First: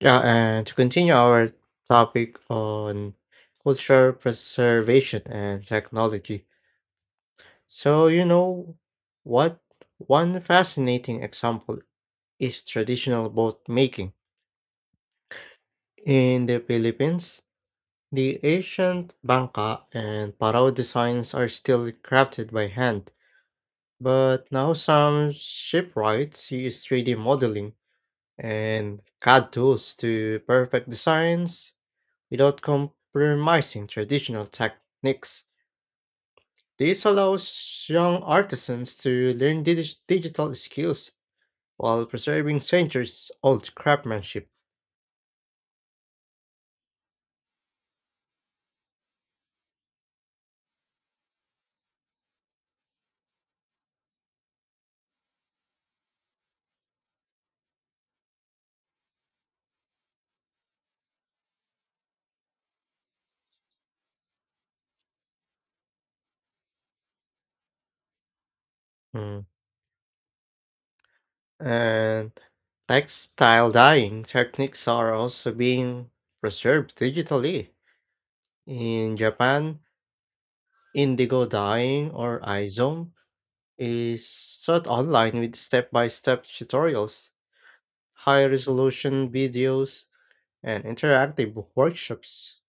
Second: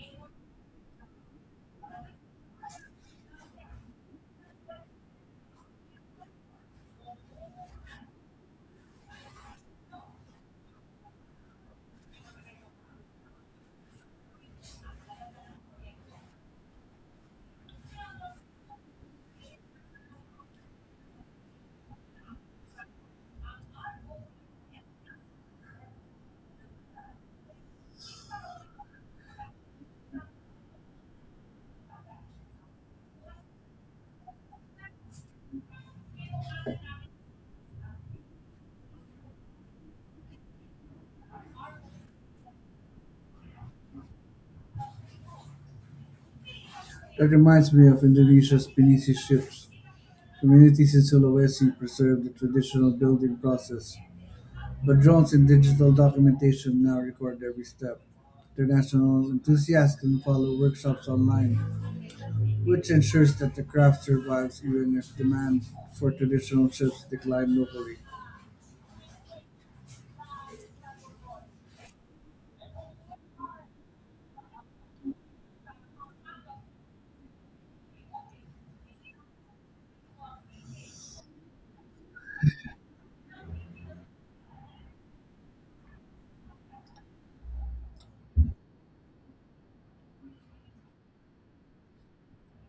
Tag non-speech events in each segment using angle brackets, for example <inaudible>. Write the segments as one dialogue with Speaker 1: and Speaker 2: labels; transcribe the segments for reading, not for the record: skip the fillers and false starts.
Speaker 1: Yeah, and to continue our topic on cultural preservation and technology. So, you know what? One fascinating example is traditional boat making. In the Philippines, the ancient bangka and parao designs are still crafted by hand, but now some shipwrights use 3D modeling and CAD tools to perfect designs without compromising traditional techniques. This allows young artisans to learn digital skills while preserving centuries old craftsmanship.
Speaker 2: That reminds me of Indonesia's Pinisi ships. Communities in Sulawesi preserve the traditional building process, but drones and digital documentation now record every step. International enthusiasts can follow workshops online, which ensures that the craft survives even if demand for traditional ships decline locally.
Speaker 1: Mm. And textile dyeing techniques are also being preserved digitally. In Japan, indigo dyeing or Aizon is taught online with step by step tutorials, high resolution videos, and interactive workshops.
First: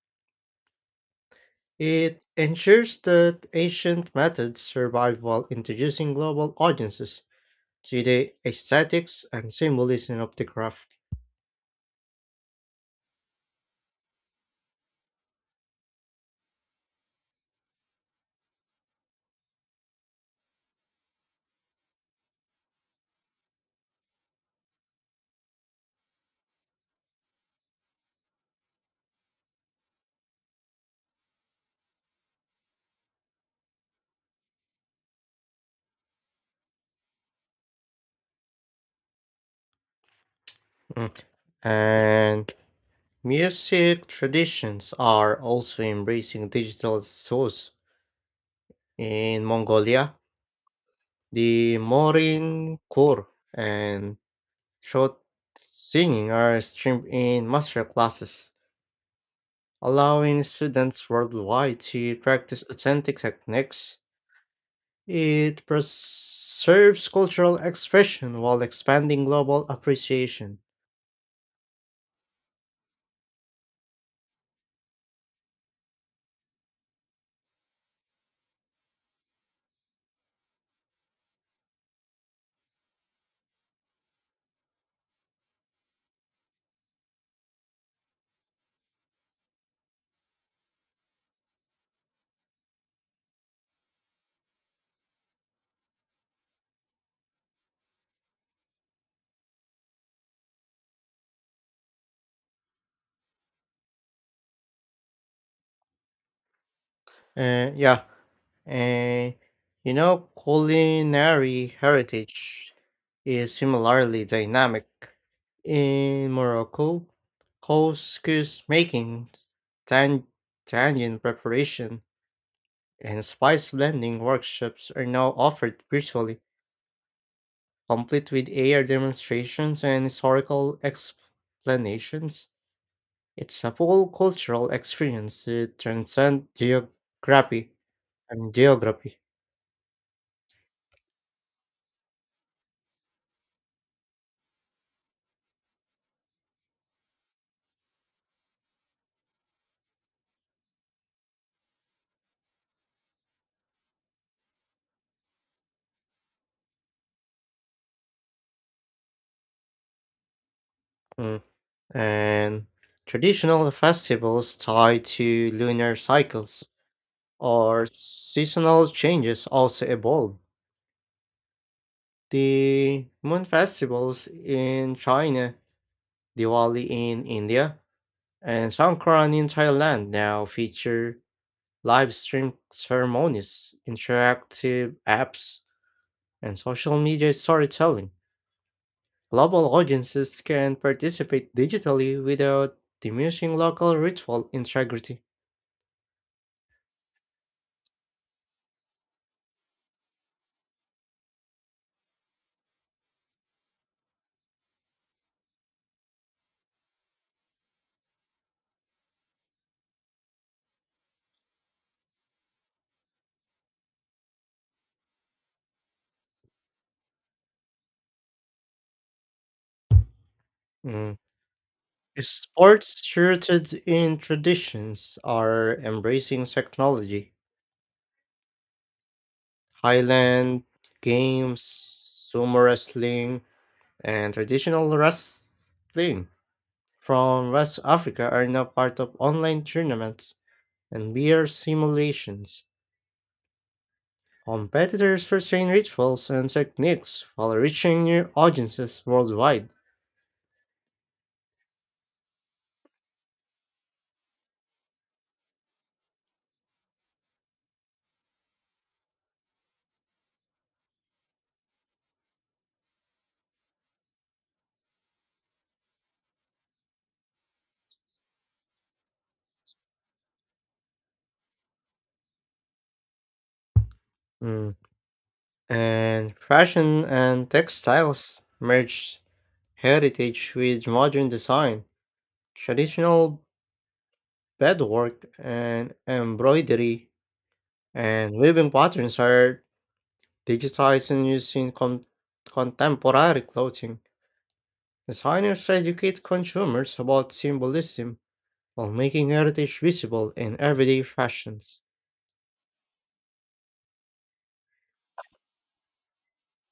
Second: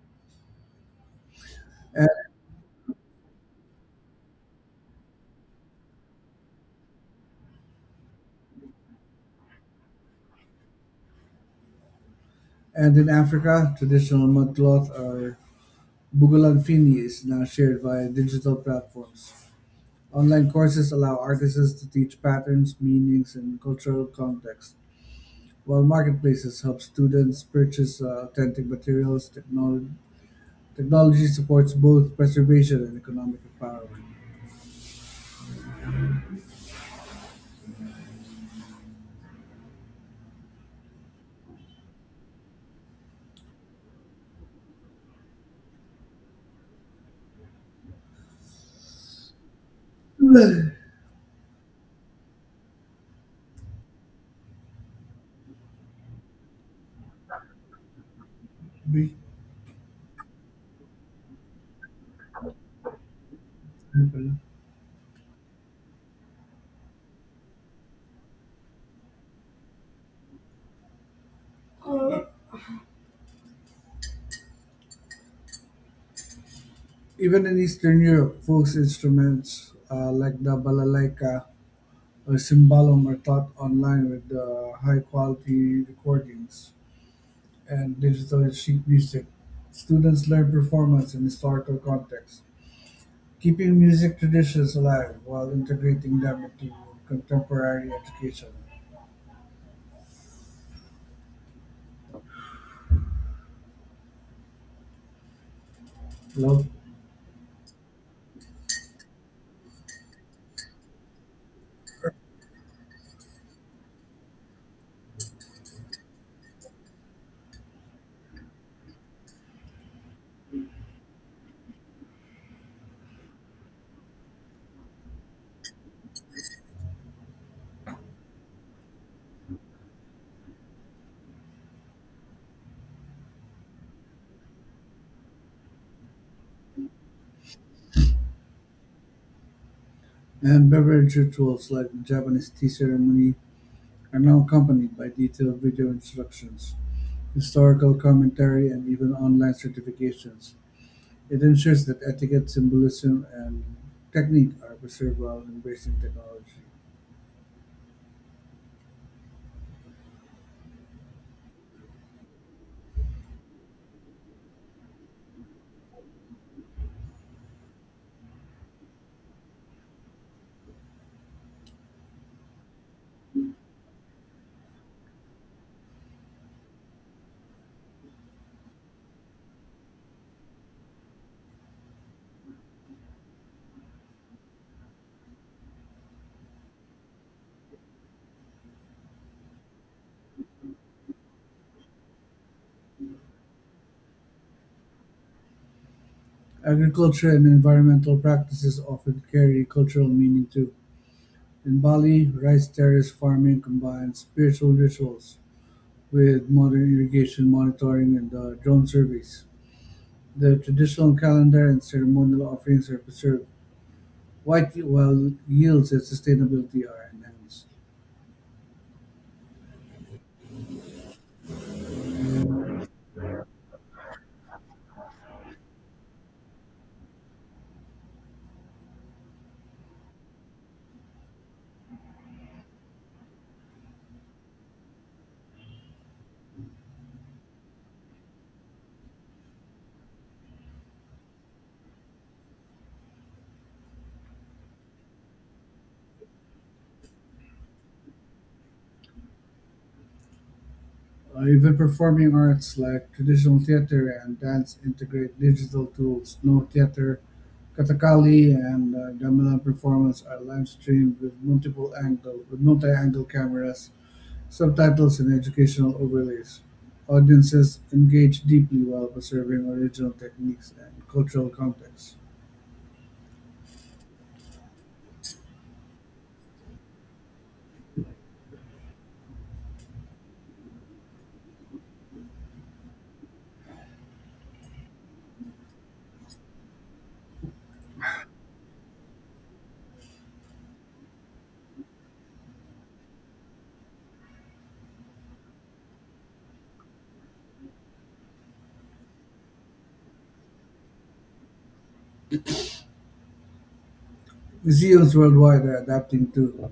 Speaker 1: It
Speaker 2: A-
Speaker 1: ensures that ancient methods survive while introducing global audiences to the aesthetics and symbolism of the craft.
Speaker 2: And in Africa, traditional mudcloth or bugalan fini is now shared via digital platforms. Online courses allow artisans to teach patterns, meanings, and cultural context, while marketplaces help students purchase authentic materials. Technology supports both preservation and economic empowerment.
Speaker 1: Mm. And music traditions are also embracing digital source. In Mongolia, the Morin Kor and throat singing are streamed in master classes,
Speaker 2: Be-
Speaker 1: allowing students worldwide to practice authentic techniques. It preserves cultural expression while expanding global appreciation.
Speaker 2: Even in Eastern Europe, folk instruments like the balalaika or cymbalom are taught online with high quality recordings and digital sheet music. Students learn performance and historical context, keeping music traditions alive while integrating them into contemporary education, love,
Speaker 1: Yeah, and you know, culinary heritage is similarly dynamic. In Morocco, couscous making, tan- tangine preparation, and spice blending workshops are now offered virtually, complete with AR demonstrations and historical explanations. It's a full cultural experience that transcends geography and geography.
Speaker 2: and beverage rituals like the Japanese tea ceremony are now accompanied by detailed video instructions, historical commentary, and even online certifications. It ensures that etiquette, symbolism, and technique are preserved while embracing technology.
Speaker 1: Mm. And traditional festivals tied to lunar cycles or seasonal changes also evolve. The moon festivals in China, Diwali in India, and Songkran in Thailand now feature live stream ceremonies, interactive apps, and social media storytelling. Global audiences can participate digitally without diminishing local ritual integrity.
Speaker 2: Agriculture and environmental practices often carry cultural meaning too. In Bali, rice terrace farming combines spiritual rituals with modern irrigation monitoring and drone surveys. The traditional calendar and ceremonial offerings are preserved, while while yields and sustainability are enhanced.
Speaker 1: Mm. Sports rooted in traditions are embracing technology. Highland games, sumo wrestling, and traditional wrestling from West Africa are now part of online tournaments and beer simulations. Competitors retain rituals and techniques while reaching new audiences worldwide.
Speaker 2: Even performing arts like traditional theater and dance integrate digital tools. No theater, katakali, and gamelan performance are live streamed with multiple angle with multi-angle cameras, subtitles, and educational overlays. Audiences engage deeply while preserving original techniques and cultural context.
Speaker 1: Mm. And fashion and textiles merged heritage with modern design, traditional bedwork and embroidery, and weaving patterns are digitized and used in contemporary clothing. Designers educate consumers about symbolism while making heritage visible in everyday fashions.
Speaker 2: Museums worldwide are adapting too.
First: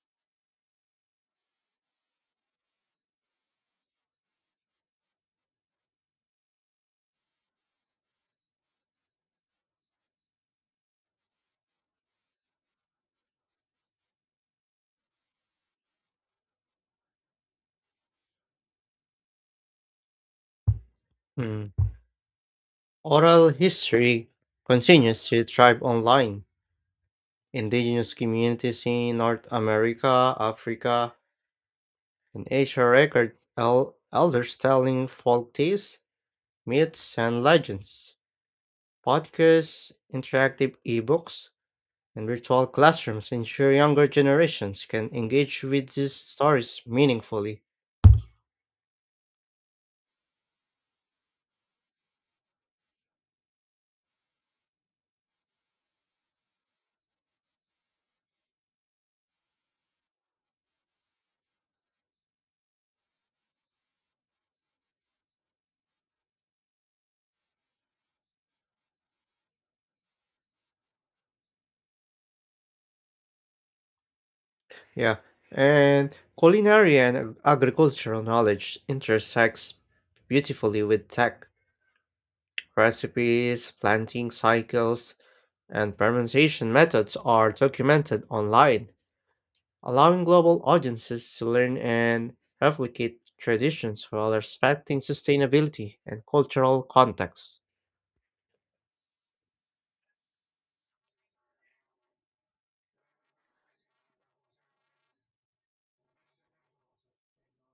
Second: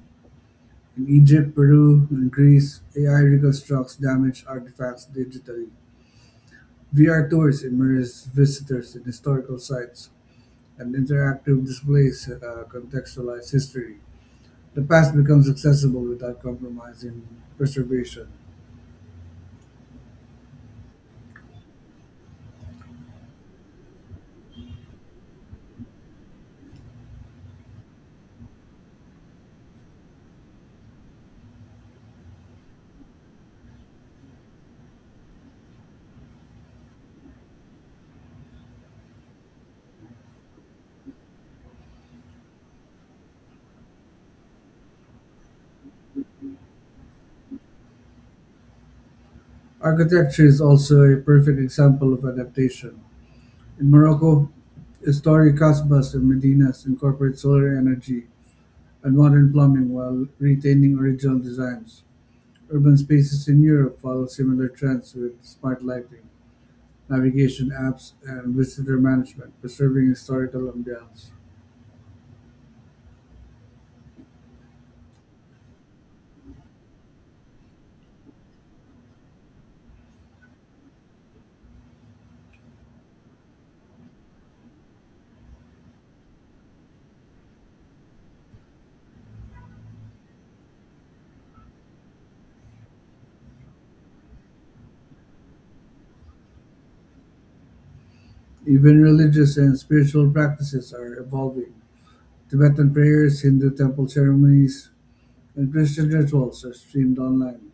Speaker 2: In Egypt, Peru, and Greece, AI reconstructs damaged artifacts digitally. VR tours immerse visitors in historical sites, and interactive displays contextualize history. The past becomes accessible without compromising preservation.
Speaker 1: Mm. Oral history continues to thrive online. Indigenous communities in North America, Africa, and Asia record elders telling folk tales, myths, and legends. Podcasts, interactive ebooks, and virtual classrooms ensure younger generations can engage with these stories meaningfully.
Speaker 2: Architecture is also a perfect example of adaptation. In Morocco, historic Kasbahs and medinas incorporate solar energy and modern plumbing while retaining original designs. Urban spaces in Europe follow similar trends with smart lighting, navigation apps, and visitor management, preserving historical ambiance.
Speaker 1: Yeah, and culinary and agricultural knowledge intersects beautifully with tech. Recipes, planting cycles, and pronunciation methods are documented online, allowing global audiences to learn and replicate traditions while respecting sustainability and cultural contexts.
Speaker 2: Even religious and spiritual practices are evolving. Tibetan prayers, Hindu temple ceremonies, and Christian rituals are streamed online.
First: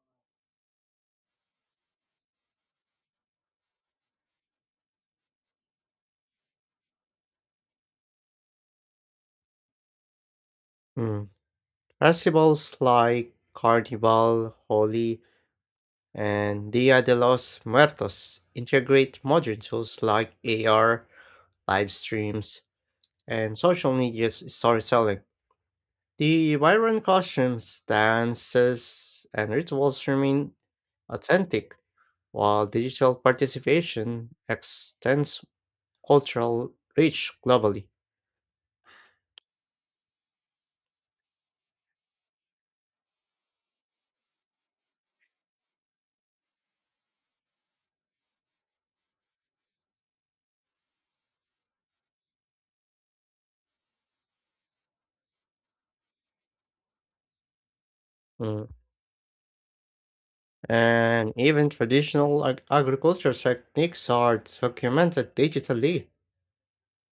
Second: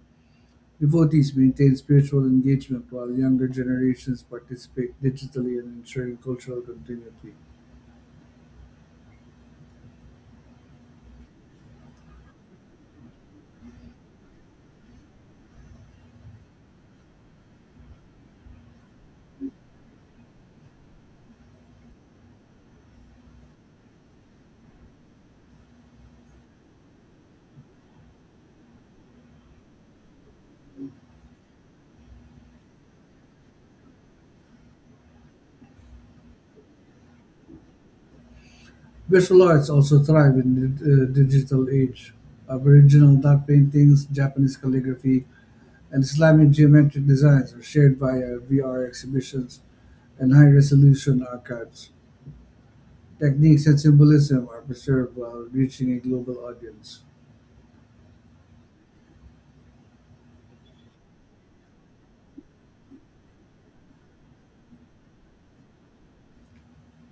Speaker 2: Devotees maintain spiritual engagement while younger generations participate digitally in ensuring cultural continuity.
Speaker 1: Mm. Festivals like Carnival, Holi, and Dia de los Muertos integrate modern tools like AR, live streams, and social media storytelling. The vibrant costumes, dances, and rituals remain authentic while digital participation extends cultural reach globally.
Speaker 2: Visual arts also thrive in the digital age. Aboriginal dot paintings, Japanese calligraphy, and Islamic geometric designs are shared via VR exhibitions and high resolution archives. Techniques and symbolism are preserved while reaching a global audience.
Speaker 1: Mm. And even traditional agriculture techniques are documented digitally.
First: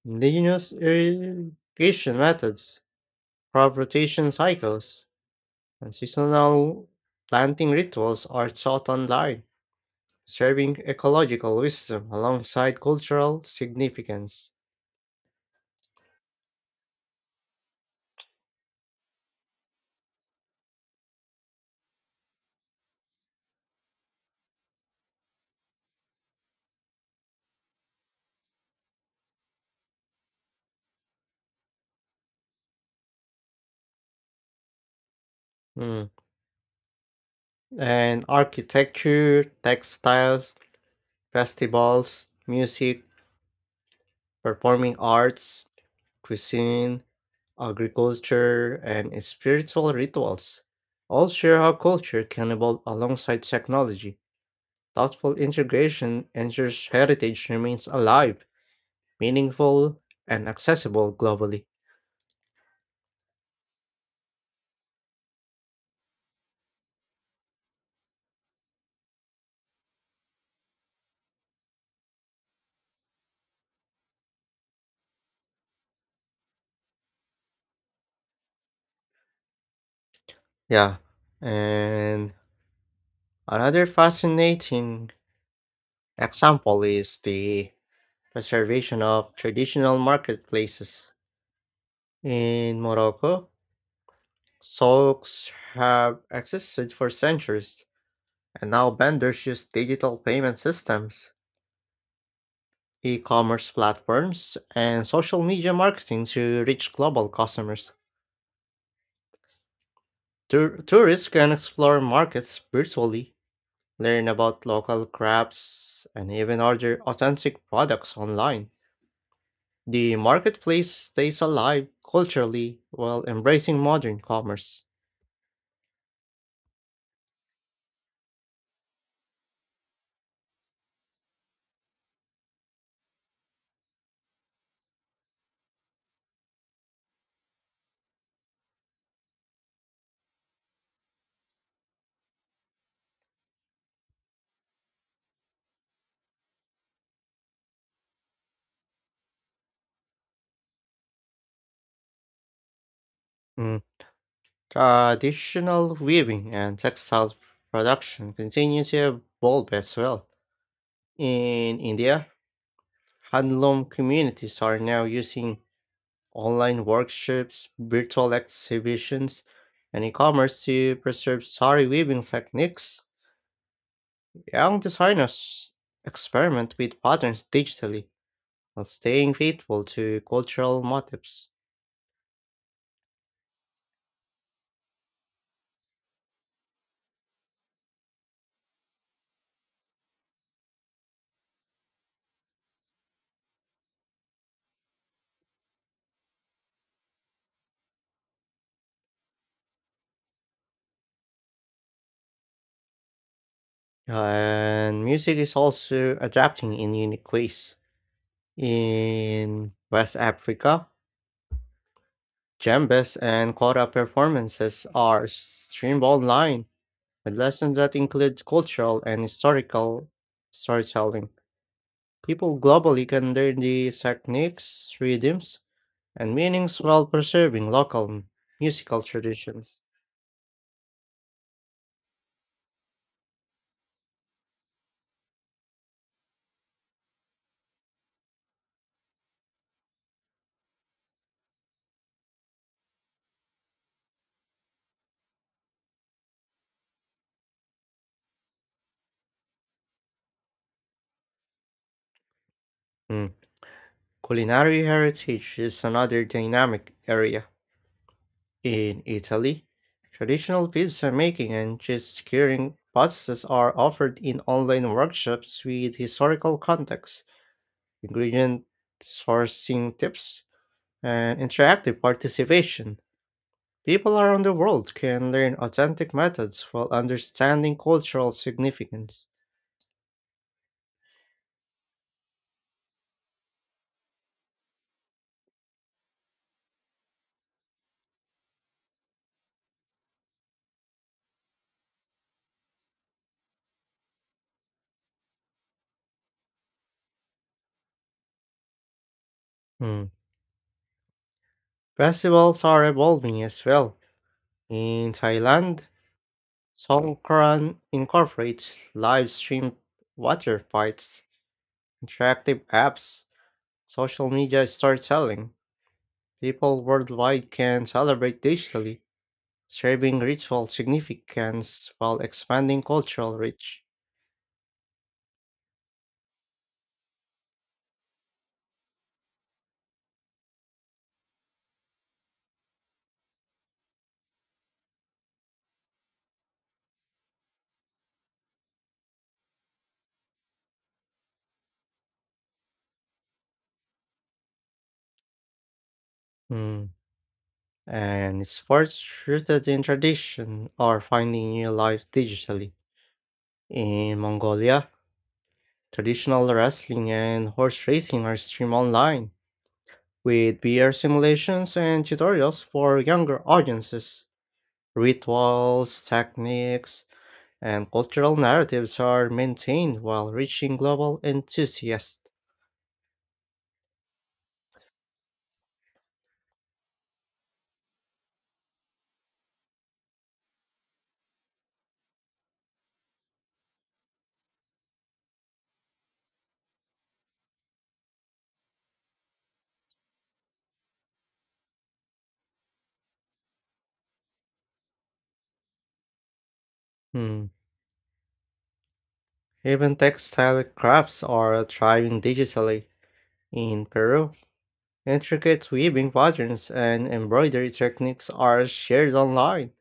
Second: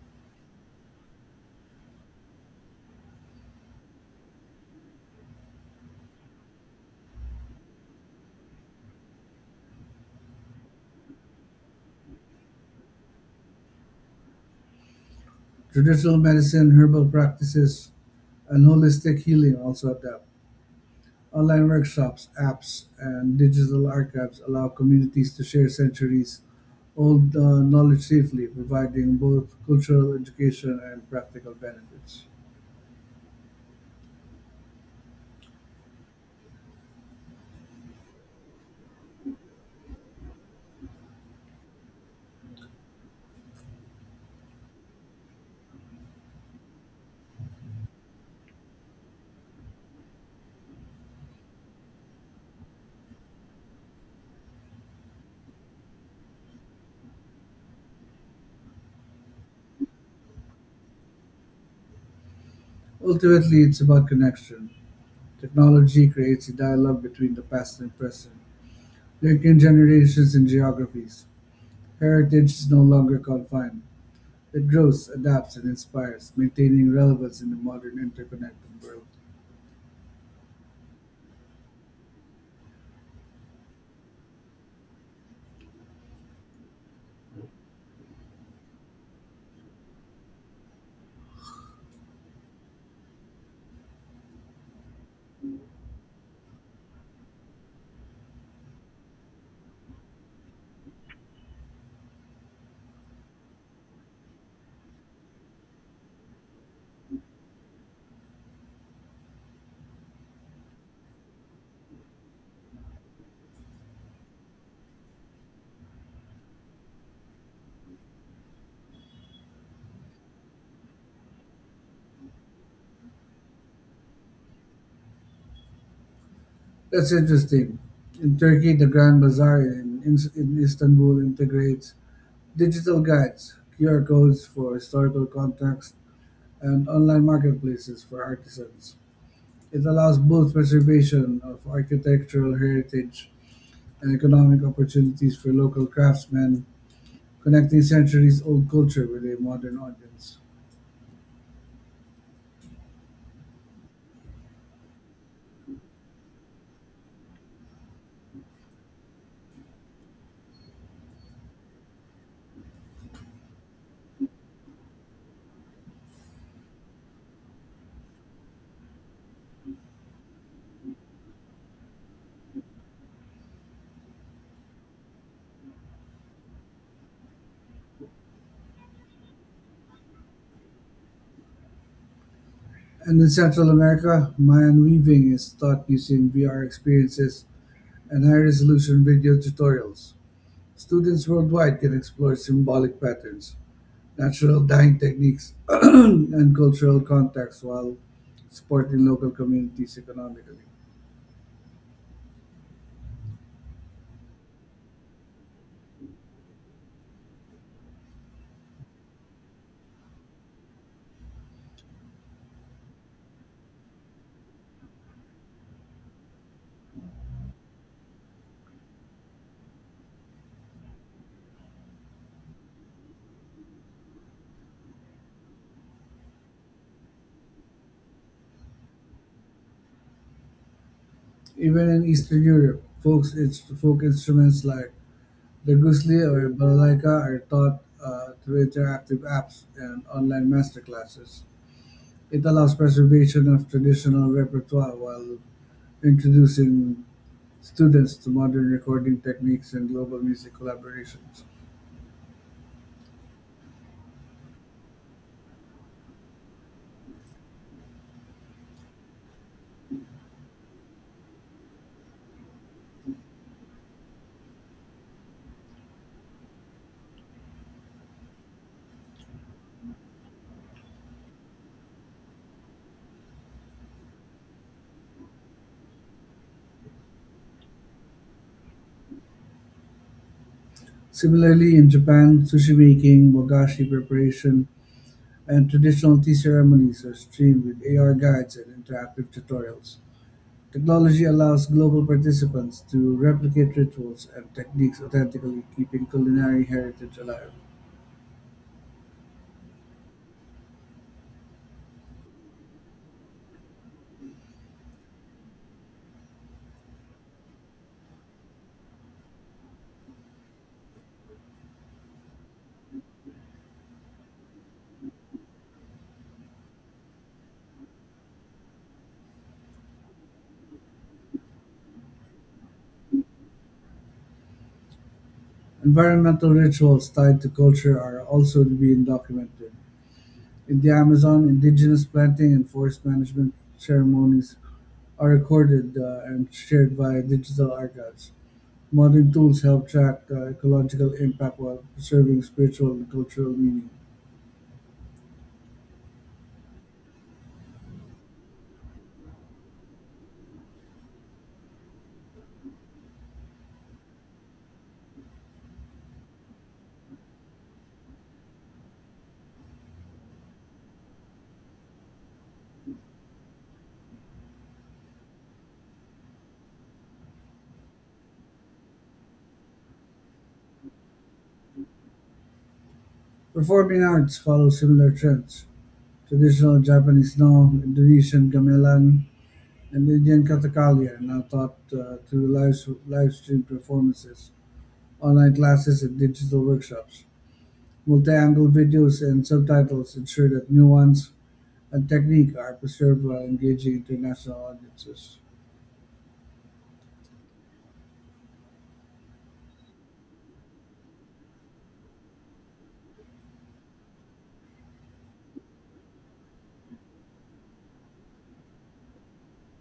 Speaker 1: Indigenous irrigation methods, crop rotation cycles, and seasonal planting rituals are taught online, serving ecological wisdom alongside cultural significance.
Speaker 2: Traditional medicine, herbal practices, and holistic healing also adapt. Online workshops, apps, and digital archives allow communities to share centuries old knowledge safely, providing both cultural education and practical benefits.
Speaker 1: Mm. And architecture, textiles, festivals, music, performing arts, cuisine, agriculture, and spiritual rituals all share how culture can evolve alongside technology. Thoughtful integration ensures heritage remains alive, meaningful, and accessible globally.
Speaker 2: Ultimately, it's about connection. Technology creates a dialogue between the past and present, linking generations and geographies. Heritage is no longer confined. It grows, adapts, and inspires, maintaining relevance in the modern interconnected world.
Speaker 1: Yeah. And another fascinating example is the preservation of traditional marketplaces. In Morocco, souks have existed for centuries, and now vendors use digital payment systems, e commerce platforms, and social media marketing to reach global customers. Tourists can explore markets virtually, learn about local crafts, and even order authentic products online. The marketplace stays alive culturally while embracing modern commerce.
Speaker 2: That's interesting. In Turkey, the Grand Bazaar in Istanbul integrates digital guides, QR codes for historical context, and online marketplaces for artisans. It allows both preservation of architectural heritage and economic opportunities for local craftsmen, connecting centuries old culture with a modern audience.
Speaker 1: Mm. Traditional weaving and textile production continue to evolve as well. In India, handloom communities are now using online workshops, virtual exhibitions, and e-commerce to preserve sari weaving techniques. Young designers experiment with patterns digitally while staying faithful to cultural motifs.
Speaker 2: And in Central America, Mayan weaving is taught using VR experiences and high resolution video tutorials. Students worldwide can explore symbolic patterns, natural dyeing techniques, <clears throat> and cultural contacts while supporting local communities economically.
Speaker 1: And music is also adapting in unique ways. In West Africa, djembes and kora performances are streamed online with lessons that include cultural and historical storytelling. People globally can learn the techniques, rhythms, and meanings while preserving local musical traditions.
Speaker 2: Even in Eastern Europe, folk instruments like the gusli or balalaika are taught through interactive apps and online masterclasses. It allows preservation of traditional repertoire while introducing students to modern recording techniques and global music collaborations.
Speaker 1: Mm. Culinary heritage is another dynamic area. In Italy, traditional pizza making and cheese curing processes are offered in online workshops with historical context, ingredient sourcing tips, and interactive participation. People around the world can learn authentic methods while understanding cultural significance.
Speaker 2: Similarly, in Japan, sushi-making, bogashi preparation, and traditional tea ceremonies are streamed with AR guides and interactive tutorials. Technology allows global participants to replicate rituals and techniques authentically, keeping culinary heritage alive.
Speaker 1: Mm. Festivals are evolving as well. In Thailand, Songkran incorporates live stream water fights, interactive apps, social media storytelling. People worldwide can celebrate digitally, serving ritual significance while expanding cultural reach.
Speaker 2: Environmental rituals tied to culture are also being documented. In the Amazon, indigenous planting and forest management ceremonies are recorded and shared via digital archives. Modern tools help track ecological impact while preserving spiritual and cultural meaning.
Speaker 1: Mm. And sports rooted in tradition are finding new life digitally. In Mongolia, traditional wrestling and horse racing are streamed online, with VR simulations and tutorials for younger audiences. Rituals, techniques, and cultural narratives are maintained while reaching global enthusiasts.
Speaker 2: Performing arts follow similar trends. Traditional Japanese no, Indonesian gamelan, and Indian kathakali are now taught through live stream performances, online classes, and digital workshops. Multi-angle videos and subtitles ensure that nuance and technique are preserved while engaging international audiences.
Speaker 1: Hmm. Even textile crafts are thriving digitally. In Peru, intricate weaving patterns and embroidery techniques are shared online,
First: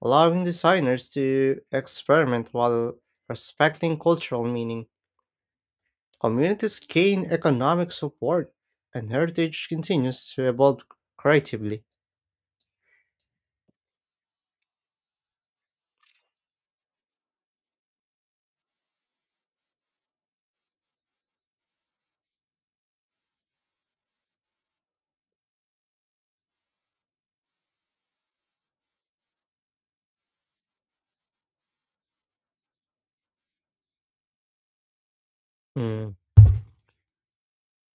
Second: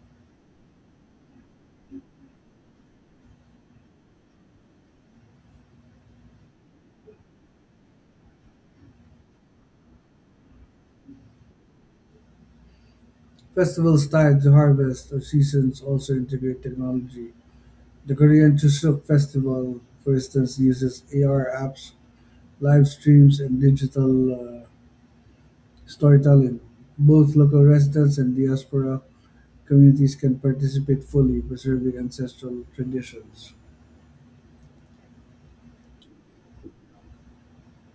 Speaker 1: allowing designers to experiment while respecting cultural meaning. Communities gain economic support, and heritage continues to evolve creatively.
Speaker 2: Festivals tied to harvest or seasons also integrate technology. The Korean Chuseok Festival, for instance, uses AR apps, live streams, and digital uh, storytelling. Both local residents and diaspora communities can participate fully, preserving ancestral traditions.
Speaker 1: Mm.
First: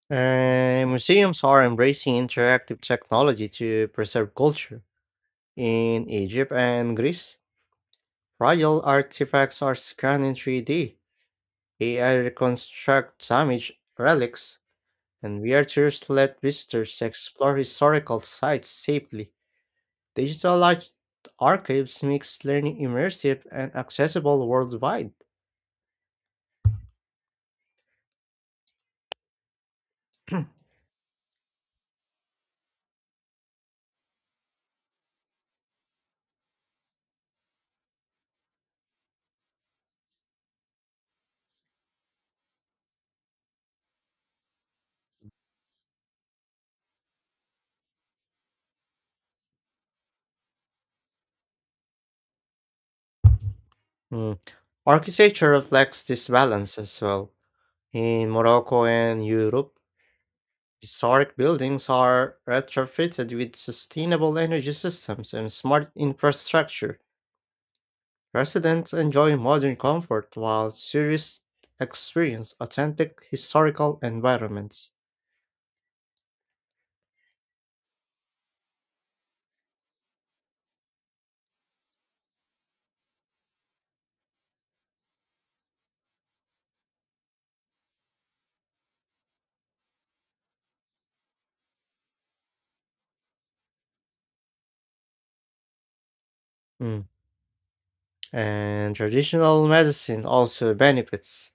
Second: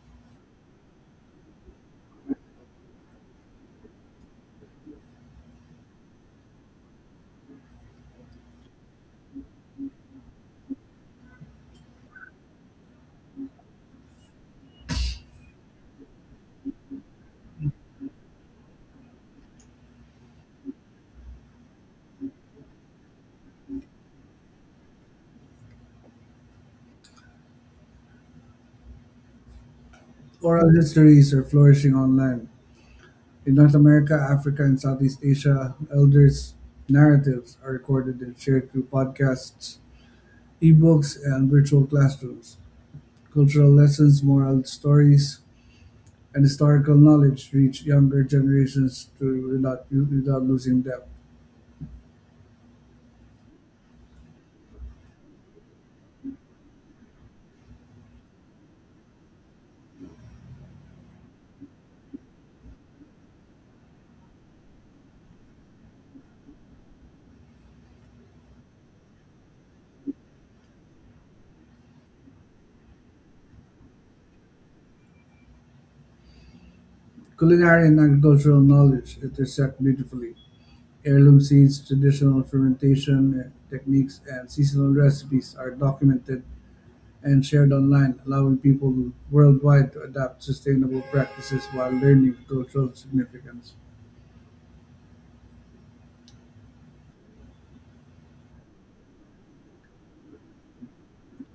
Speaker 1: And museums are embracing interactive technology to preserve culture. In Egypt and Greece, royal artifacts are scanned in 3D. AI reconstruct damaged relics, and VR tours let visitors explore historical sites safely. Digital large archives makes learning immersive and accessible worldwide.
Speaker 2: Oral histories are flourishing online. In North America, Africa, and Southeast Asia, elders' narratives are recorded and shared through podcasts, ebooks, and virtual classrooms. Cultural lessons, moral stories, and historical knowledge reach younger generations to without losing depth.
Speaker 1: Mm. Architecture reflects this balance as well. In Morocco and Europe, historic buildings are retrofitted with sustainable energy systems and smart infrastructure. Residents enjoy modern comfort while tourists experience authentic historical environments.
Speaker 2: Culinary and agricultural knowledge intersect beautifully. Heirloom seeds, traditional fermentation techniques, and seasonal recipes are documented and shared online, allowing people worldwide to adapt sustainable practices while learning cultural significance.
Speaker 1: Mm. And traditional medicine also benefits.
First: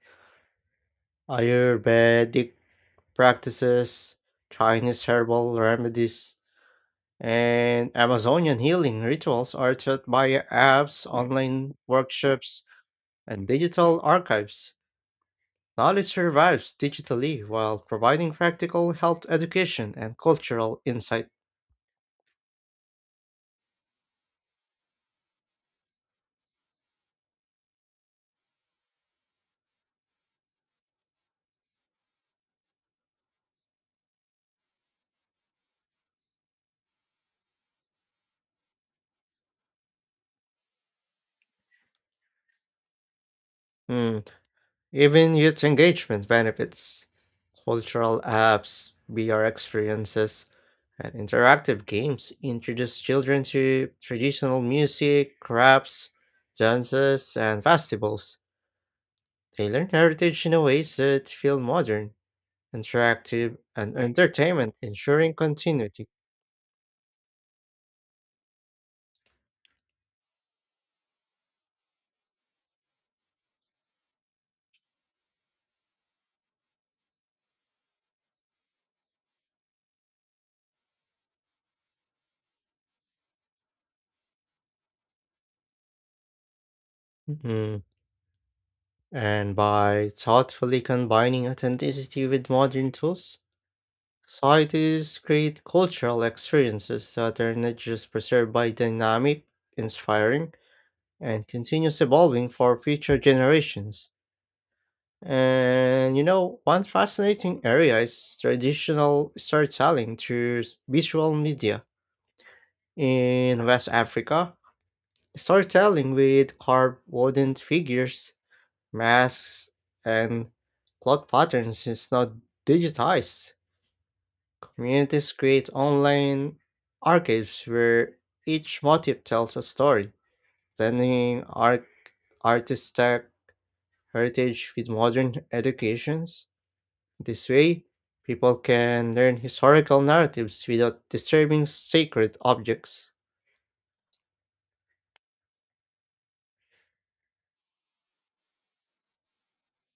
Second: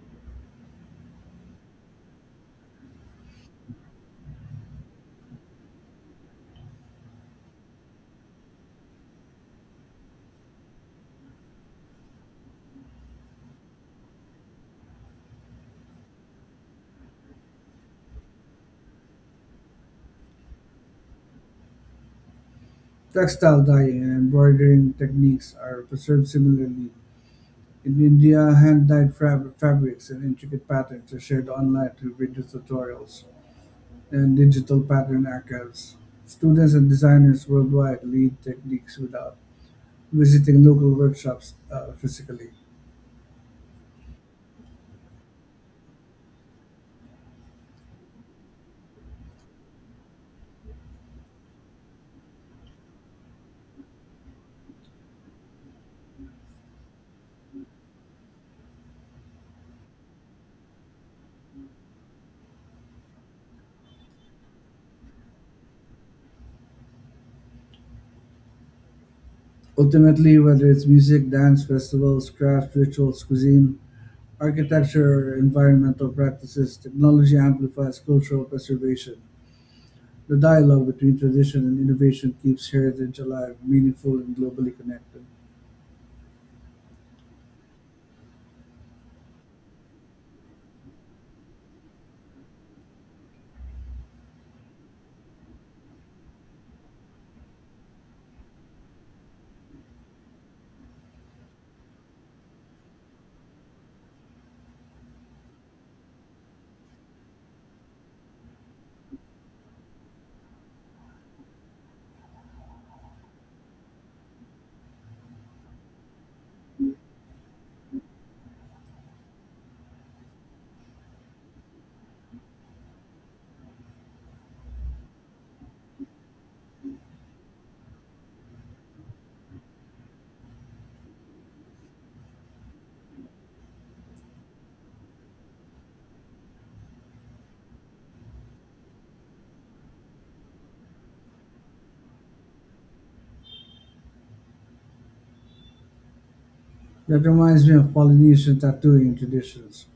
Speaker 1: Ayurvedic practices, Chinese herbal remedies, and Amazonian healing rituals are taught via apps, online workshops, and digital archives. Knowledge survives digitally while providing practical health education and cultural insight.
Speaker 2: Textile dyeing and embroidering techniques are preserved similarly. In India, hand-dyed fabrics and intricate patterns are shared online through video tutorials and digital pattern archives. Students and designers worldwide lead techniques without visiting local workshops physically.
Speaker 1: Hmm. Even youth engagement benefits. Cultural apps, VR experiences, and interactive games introduce children to traditional music, crafts, dances, and festivals. They learn heritage in a ways that feel modern, interactive, and entertainment, ensuring continuity.
Speaker 2: Ultimately, whether it's music, dance, festivals, crafts, rituals, cuisine, architecture, or environmental practices, technology amplifies cultural preservation. The dialogue between tradition and innovation keeps heritage alive, meaningful, and globally connected.
Speaker 1: Mhm. And by thoughtfully combining authenticity with modern tools, societies create cultural experiences that are not just preserved by dynamic, inspiring, and continuous evolving for future generations. And you know, one fascinating area is traditional storytelling through visual media. In West Africa, storytelling with carved wooden figures, masks, and cloth patterns is now digitized. Communities create online archives where each motif tells a story, blending artistic heritage with modern educations. This way, people can learn historical narratives without disturbing sacred objects.
Speaker 2: That reminds me of Polynesian tattooing traditions.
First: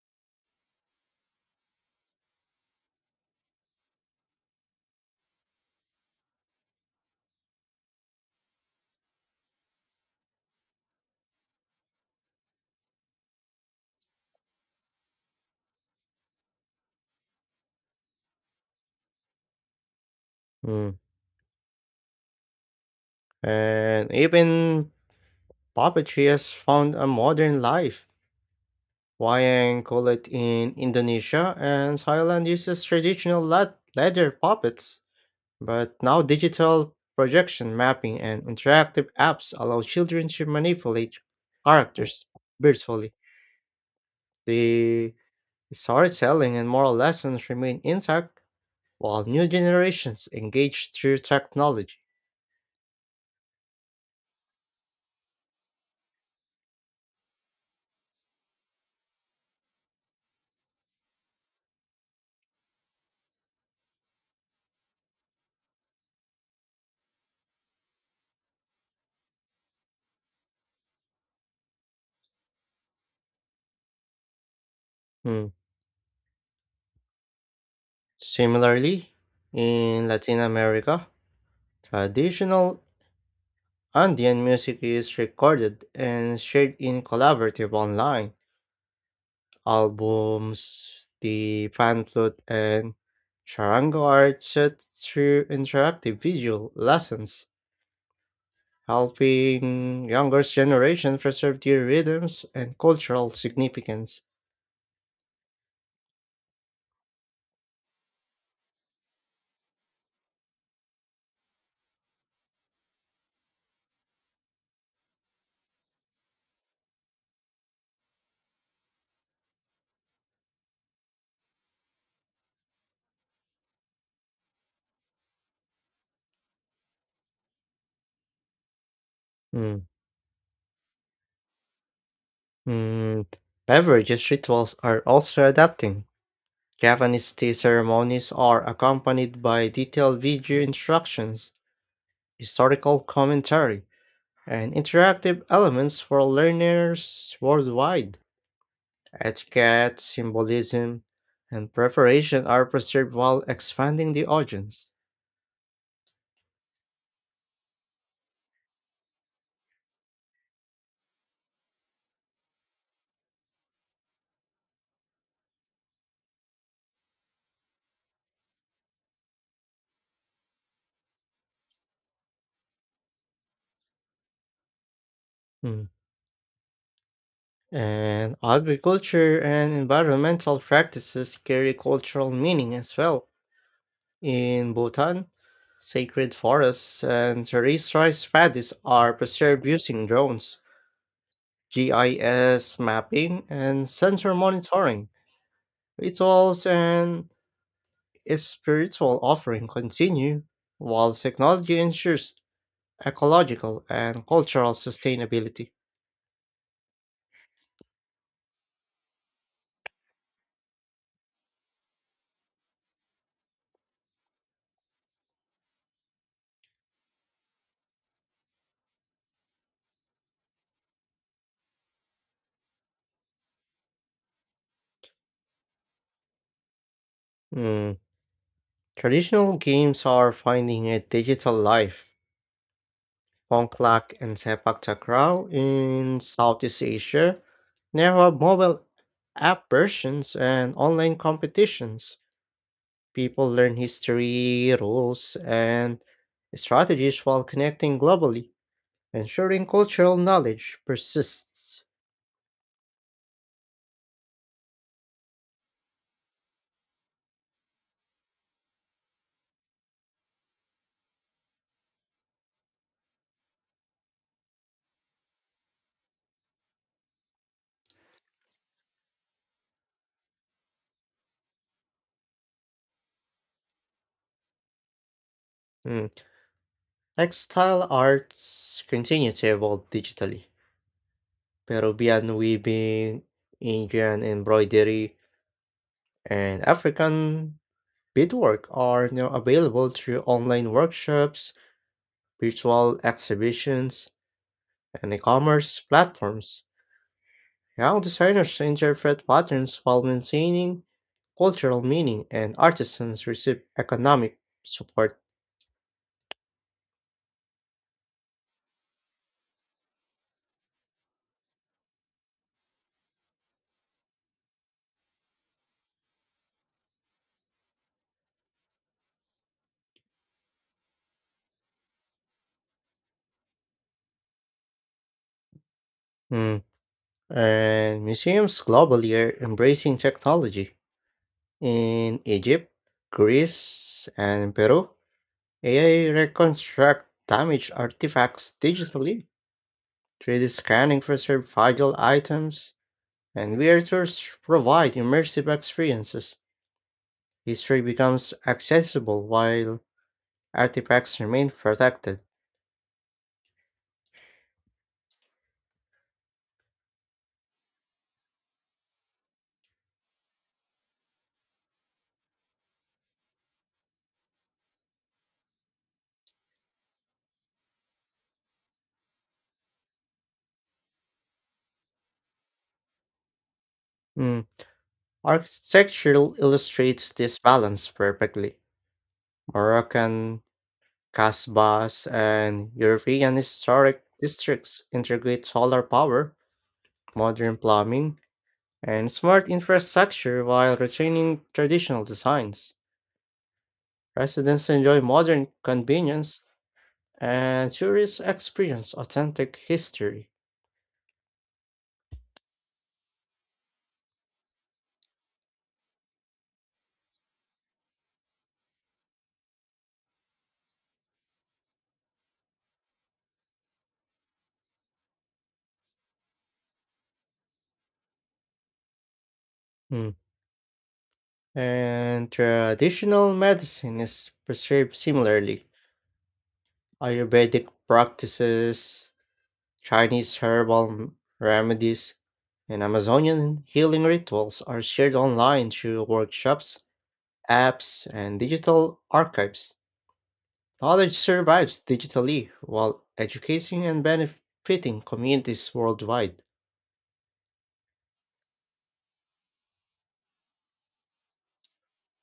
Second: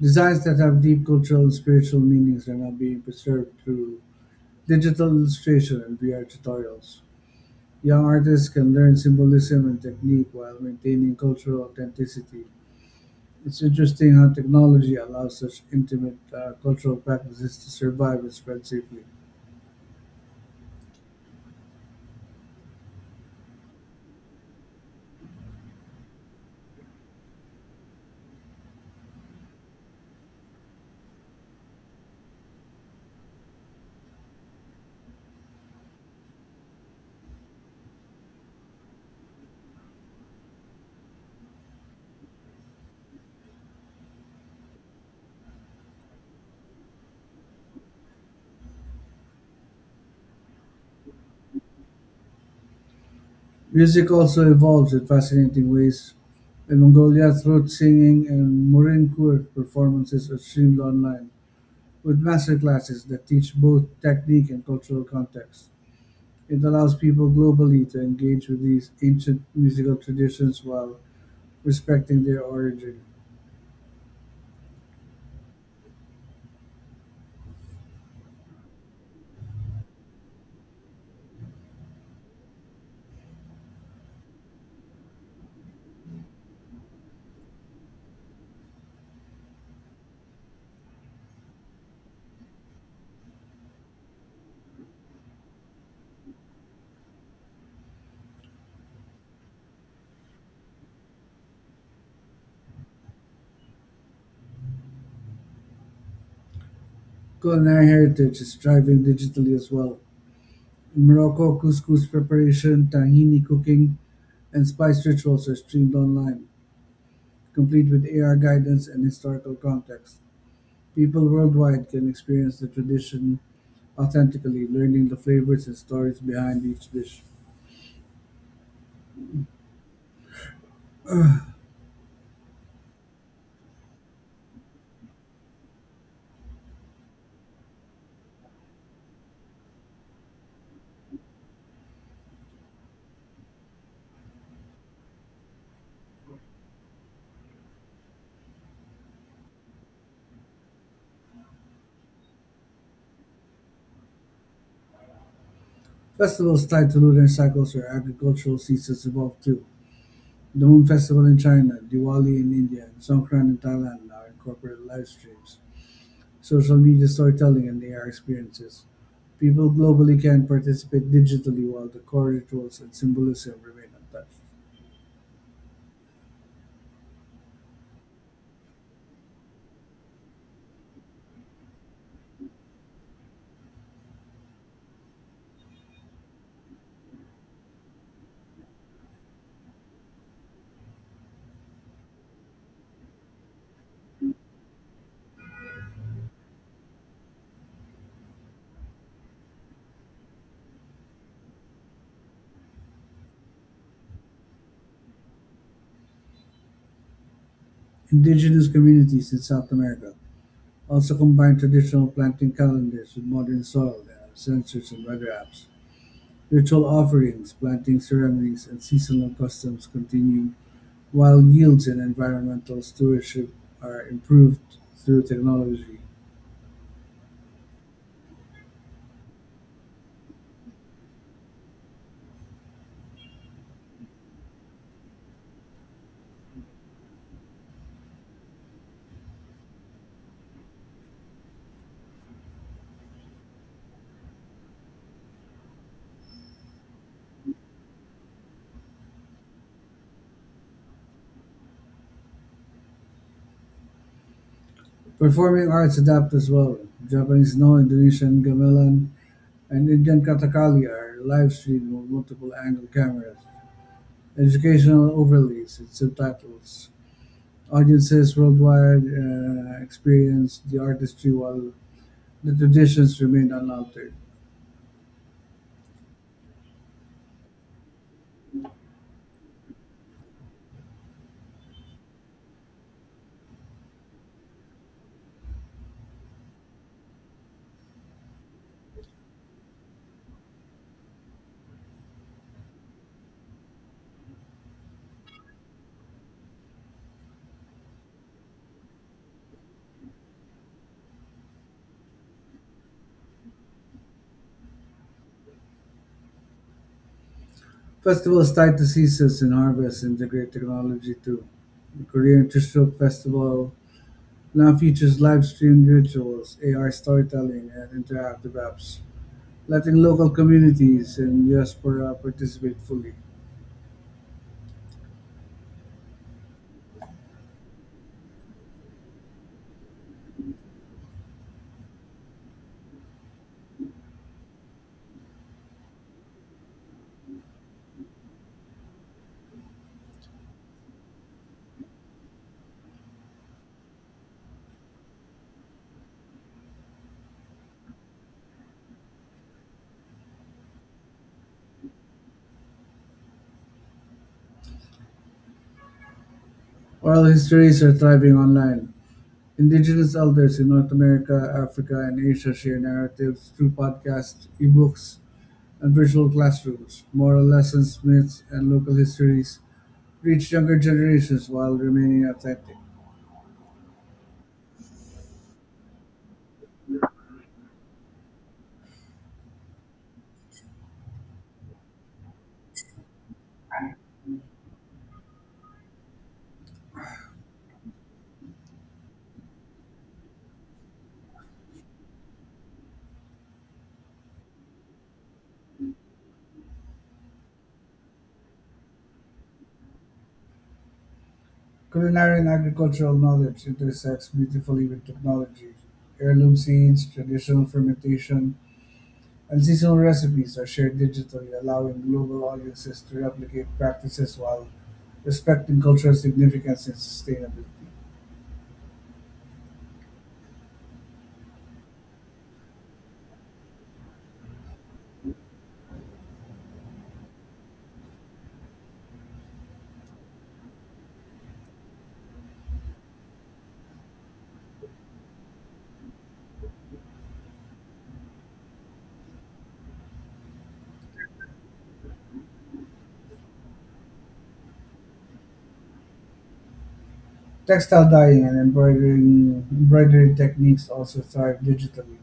Speaker 2: Designs that have deep cultural and spiritual meanings are now being preserved through digital illustration and VR tutorials. Young artists can learn symbolism and technique while maintaining cultural authenticity. It's interesting how technology allows such intimate cultural practices to survive and spread safely.
Speaker 1: Mm. And even puppetry has found a modern life. Wayang call it in Indonesia, and Thailand uses traditional leather puppets. But now digital projection mapping and interactive apps allow children to manipulate characters virtually. The storytelling and moral lessons remain intact while new generations engage through technology.
Speaker 2: Music also evolves in fascinating ways. In Mongolia, throat singing and murin kur performances are streamed online with masterclasses that teach both technique and cultural context. It allows people globally to engage with these ancient musical traditions while respecting their origin.
Speaker 1: Hmm. Similarly, in Latin America, traditional Andean music is recorded and shared in collaborative online albums, the fan flute, and charango are set through interactive visual lessons, helping younger generation preserve their rhythms and cultural significance.
Speaker 2: Culinary heritage is thriving digitally as well. In Morocco, couscous preparation, tahini cooking, and spice rituals are streamed online, complete with AR guidance and historical context. People worldwide can experience the tradition authentically, learning the flavors and stories behind each dish.
Speaker 1: Mm. Mm. Beverages rituals are also adapting. Japanese tea ceremonies are accompanied by detailed video instructions, historical commentary, and interactive elements for learners worldwide. Etiquette, symbolism, and preparation are preserved while expanding the audience.
Speaker 2: Festivals tied to lunar cycles or agricultural seasons evolve too. The Moon Festival in China, Diwali in India, and Songkran in Thailand now incorporate live streams, social media storytelling, and AR experiences. People globally can participate digitally while the core rituals and symbolism remain untouched.
Speaker 1: Hmm. And agriculture and environmental practices carry cultural meaning as well. In Bhutan, sacred forests and terrestrialized paddies are preserved using drones, GIS mapping, and sensor monitoring. Rituals and spiritual offering continue, while technology ensures ecological, and cultural sustainability.
Speaker 2: Indigenous communities in South America also combine traditional planting calendars with modern soil sensors and weather apps. Ritual offerings, planting ceremonies, and seasonal customs continue, while yields and environmental stewardship are improved through technology.
Speaker 1: Mm. Traditional games are finding a digital life. Pongklak and Sepak Takraw in Southeast Asia now have mobile app versions and online competitions. People learn history, rules, and strategies while connecting globally, ensuring cultural knowledge persists.
Speaker 2: Performing arts adapt as well. Japanese no, Indonesian gamelan, and Indian kathakali are live streamed with multiple angle cameras, educational overlays, and subtitles. Audiences worldwide experience the artistry while the traditions remain unaltered.
Speaker 1: Mm. Textile arts continue to evolve digitally. Peruvian weaving, Indian embroidery, and African beadwork are now available through online workshops, virtual exhibitions, and e-commerce platforms. Young designers interpret patterns while maintaining cultural meaning, and artisans receive economic support.
Speaker 2: Festivals tied to seasons and harvests integrate technology too. The Korean Chuseok Festival now features live streamed rituals, AR storytelling, and interactive apps, letting local communities and diaspora participate fully.
Speaker 1: Mm. And museums globally are embracing technology. In Egypt, Greece, and Peru, AI reconstruct damaged artifacts digitally, 3D scanning preserved fragile items, and visitors provide immersive experiences. History becomes accessible while artifacts remain protected.
Speaker 2: Oral histories are thriving online. Indigenous elders in North America, Africa, and Asia share narratives through podcasts, ebooks, and virtual classrooms. Moral lessons, myths, and local histories reach younger generations while remaining authentic.
Speaker 1: Mm. Architecture illustrates this balance perfectly. Moroccan casbahs and European historic districts integrate solar power, modern plumbing, and smart infrastructure while retaining traditional designs. Residents enjoy modern convenience and tourists experience authentic history.
Speaker 2: Culinary and agricultural knowledge intersects beautifully with technology. Heirloom seeds, traditional fermentation, and seasonal recipes are shared digitally, allowing global audiences to replicate practices while respecting cultural significance and sustainability.
Speaker 1: Mm. And traditional medicine is preserved similarly. Ayurvedic practices, Chinese herbal remedies, and Amazonian healing rituals are shared online through workshops, apps, and digital archives. Knowledge survives digitally while educating and benefiting communities worldwide.
Speaker 2: Textile dyeing and embroidering embroidery techniques also thrive digitally.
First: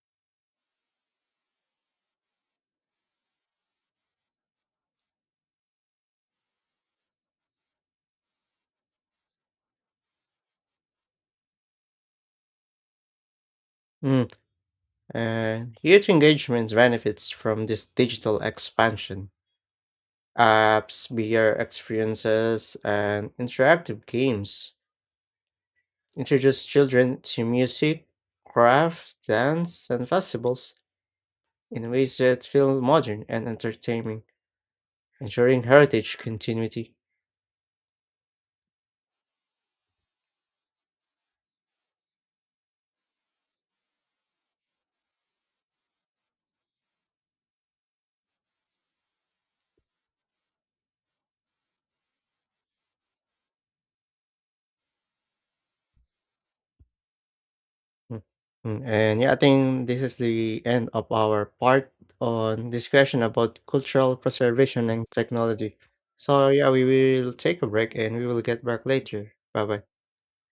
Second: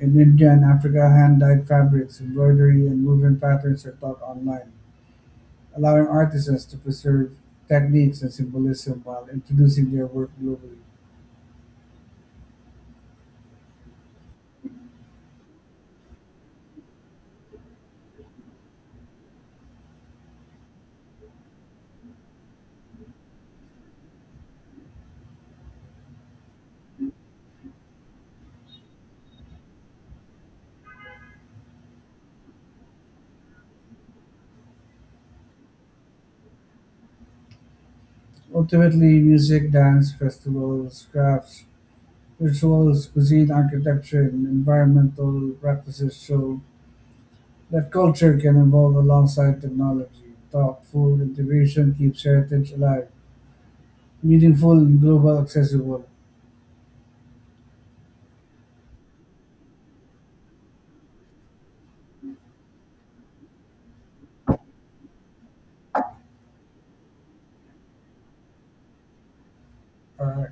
Speaker 2: In India and Africa, hand dyed fabrics, embroidery, and woven patterns are taught online, allowing artisans to preserve techniques and symbolism while introducing their work globally.
Speaker 1: Mm. And youth engagement benefits from this digital expansion. Apps, VR experiences, and interactive games introduce children to music, craft, dance, and festivals in ways that feel modern and entertaining, ensuring heritage continuity.
Speaker 2: Ultimately, music, dance, festivals, crafts, rituals, cuisine, architecture, and environmental practices show that culture can evolve alongside technology. Thoughtful integration keeps heritage alive, meaningful and global accessible.
Speaker 1: Mm, mm, and yeah, I think this is the end of our part on discussion about cultural preservation and technology. So yeah, we will take a break and we will get back later. Bye bye.
Speaker 2: All right.